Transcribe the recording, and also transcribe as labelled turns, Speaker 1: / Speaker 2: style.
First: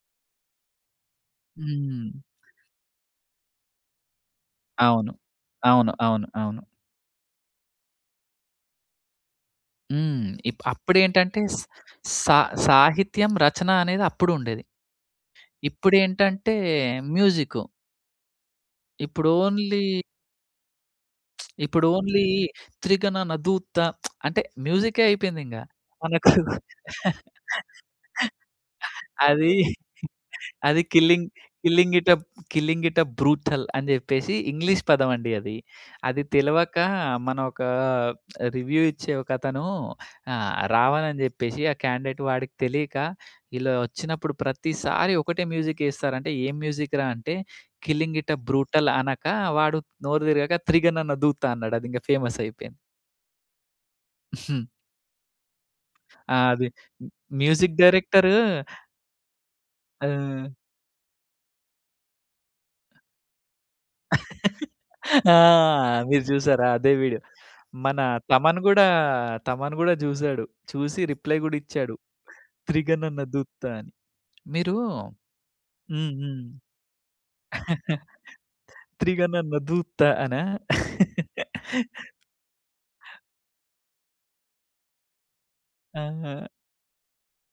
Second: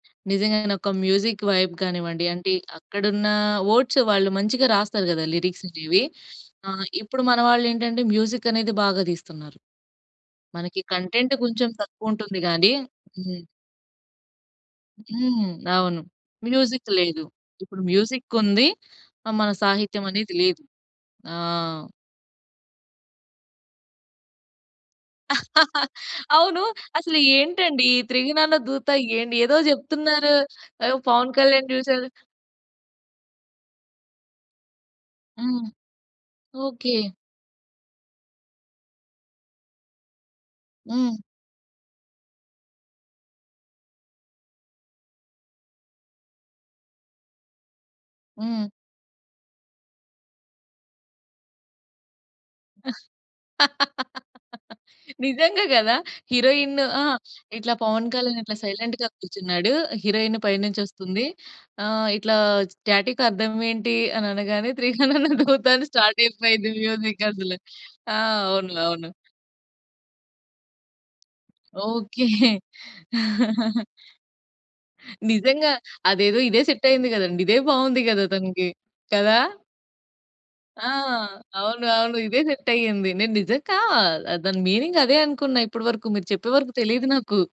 Speaker 1: నిజంగానె ఒక music vibe
Speaker 2: హ్మ్.
Speaker 1: గానివ్వండి, అంటే అక్కడున్న వర్డ్స్ వాళ్ళు మంచిగా రాస్తారు
Speaker 2: అవును.
Speaker 1: గదా! లిరిక్స్
Speaker 2: అవును.
Speaker 1: అనేవి.
Speaker 2: అవును. అవును.
Speaker 1: ఆహ్, ఇప్పుడు మన వాళ్ళేంటంటే మ్యూజికనేది బాగా దీస్తున్నారు.
Speaker 2: హ్మ్. ఇప్
Speaker 1: మనకి కంటెంట్
Speaker 2: అప్పుడేంటంటే స్
Speaker 1: కొంచెం తక్కువ
Speaker 2: సా
Speaker 1: ఉంటుంది గాని
Speaker 2: సాహిత్యం
Speaker 1: హ్మ్.
Speaker 2: రచన అనేది అప్పుడుండేది.
Speaker 1: హ్మ్. అవును.
Speaker 2: ఇప్పుడేంటంటే
Speaker 1: మ్యూజిక్ లేదు.
Speaker 2: మ్యూజికు.
Speaker 1: ఇప్పుడు మ్యూజిక్ ఉంది.
Speaker 2: ఇప్పుడు
Speaker 1: మన
Speaker 2: ఓన్లీ
Speaker 1: సాహిత్యమనేది లేదు. ఆ!
Speaker 2: ఇప్పుడు ఓన్లీ 'త్రిగణన దూత,' అంటే మ్యూజికె అయిపోయింది ఇంగ. మనకు
Speaker 1: అవును. అసలేంటండి ఈ త్రిగణన దూత ఏండి,
Speaker 2: అది
Speaker 1: ఏదో జెప్తున్నారు
Speaker 2: అది
Speaker 1: ఆహ్,
Speaker 2: కిల్లింగ్,
Speaker 1: పవన్ కళ్యాణ్
Speaker 2: కిల్లింగ్
Speaker 1: జూసారు.
Speaker 2: It up, killing it up brutal అని జెప్పేశి ఇంగ్లీష్ పదం అండి అది.
Speaker 1: హ్మ్.
Speaker 2: అది తెలవక
Speaker 1: ఓకే.
Speaker 2: మన ఒక రివ్యూ ఇచ్చే ఒక అతను ఆహ్, రావాలని
Speaker 1: హ్మ్.
Speaker 2: జెప్పేశి ఆ క్యాండిడేట్ వాడికి తెలీక, "ఇలా ఒచ్చినప్పుడు ప్రతిసారి ఒకటే మ్యూజికేస్తారంటే," ఏ మ్యూజిక్‌రా అంటే, కిల్లింగ్ ఇట్ అప్
Speaker 1: హ్మ్.
Speaker 2: బ్రూటల్ అనక, వాడు నోరు తిరగక "త్రిగణన దూతా" అన్నాడు. అది ఇంగా ఫేమసయిపోయింది. హ్మ్.
Speaker 1: నిజంగా గదా!
Speaker 2: ఆది
Speaker 1: హీరోయిన్ ఆ! ఇట్లా
Speaker 2: మ్యూజిక్
Speaker 1: పవన్
Speaker 2: డైరెక్టరు
Speaker 1: కళ్యాణ్ అట్లా సైలెంట్‌గా కూర్చున్నాడు. హీరోయిన్
Speaker 2: ఆ!
Speaker 1: పైనుంచి ఒస్తుంది. ఆహ్, ఇట్లా స్టాటిక్ అర్థం ఏంటి అని అనగానే 'త్రిగణన
Speaker 2: ఆ!
Speaker 1: దూత' అని స్టార్ట్
Speaker 2: మీరు జూసారా
Speaker 1: అయిపోయింది
Speaker 2: అదే వీడియో.
Speaker 1: మ్యూజిక్ అసలు.
Speaker 2: మన
Speaker 1: ఆ!
Speaker 2: తమన్
Speaker 1: అవును.
Speaker 2: గూడా,
Speaker 1: అవును.
Speaker 2: తమన్ గూడా జూసాడు. చూసి రిప్లై గూడా ఇచ్చాడు.
Speaker 1: ఓకే.
Speaker 2: 'త్రిగణన దూత' అని. మీరు
Speaker 1: నిజంగా
Speaker 2: హ్మ్.
Speaker 1: అదేదో
Speaker 2: హ్మ్.
Speaker 1: ఇదే సెట్ అయింది గదండి. ఇదే బావుంది గదా తనికి. కదా?
Speaker 2: త్రిగణన దూత అన?
Speaker 1: ఆ! అవును, అవును. ఇదే సెట్ అయింది. నేను నిజంగా ఆహ్, దాని మీనింగ్ అదే అనుకున్న ఇప్పడి వరకు, మీరు
Speaker 2: ఆహా!
Speaker 1: చెప్పే వరకు తెలీదు నాకు.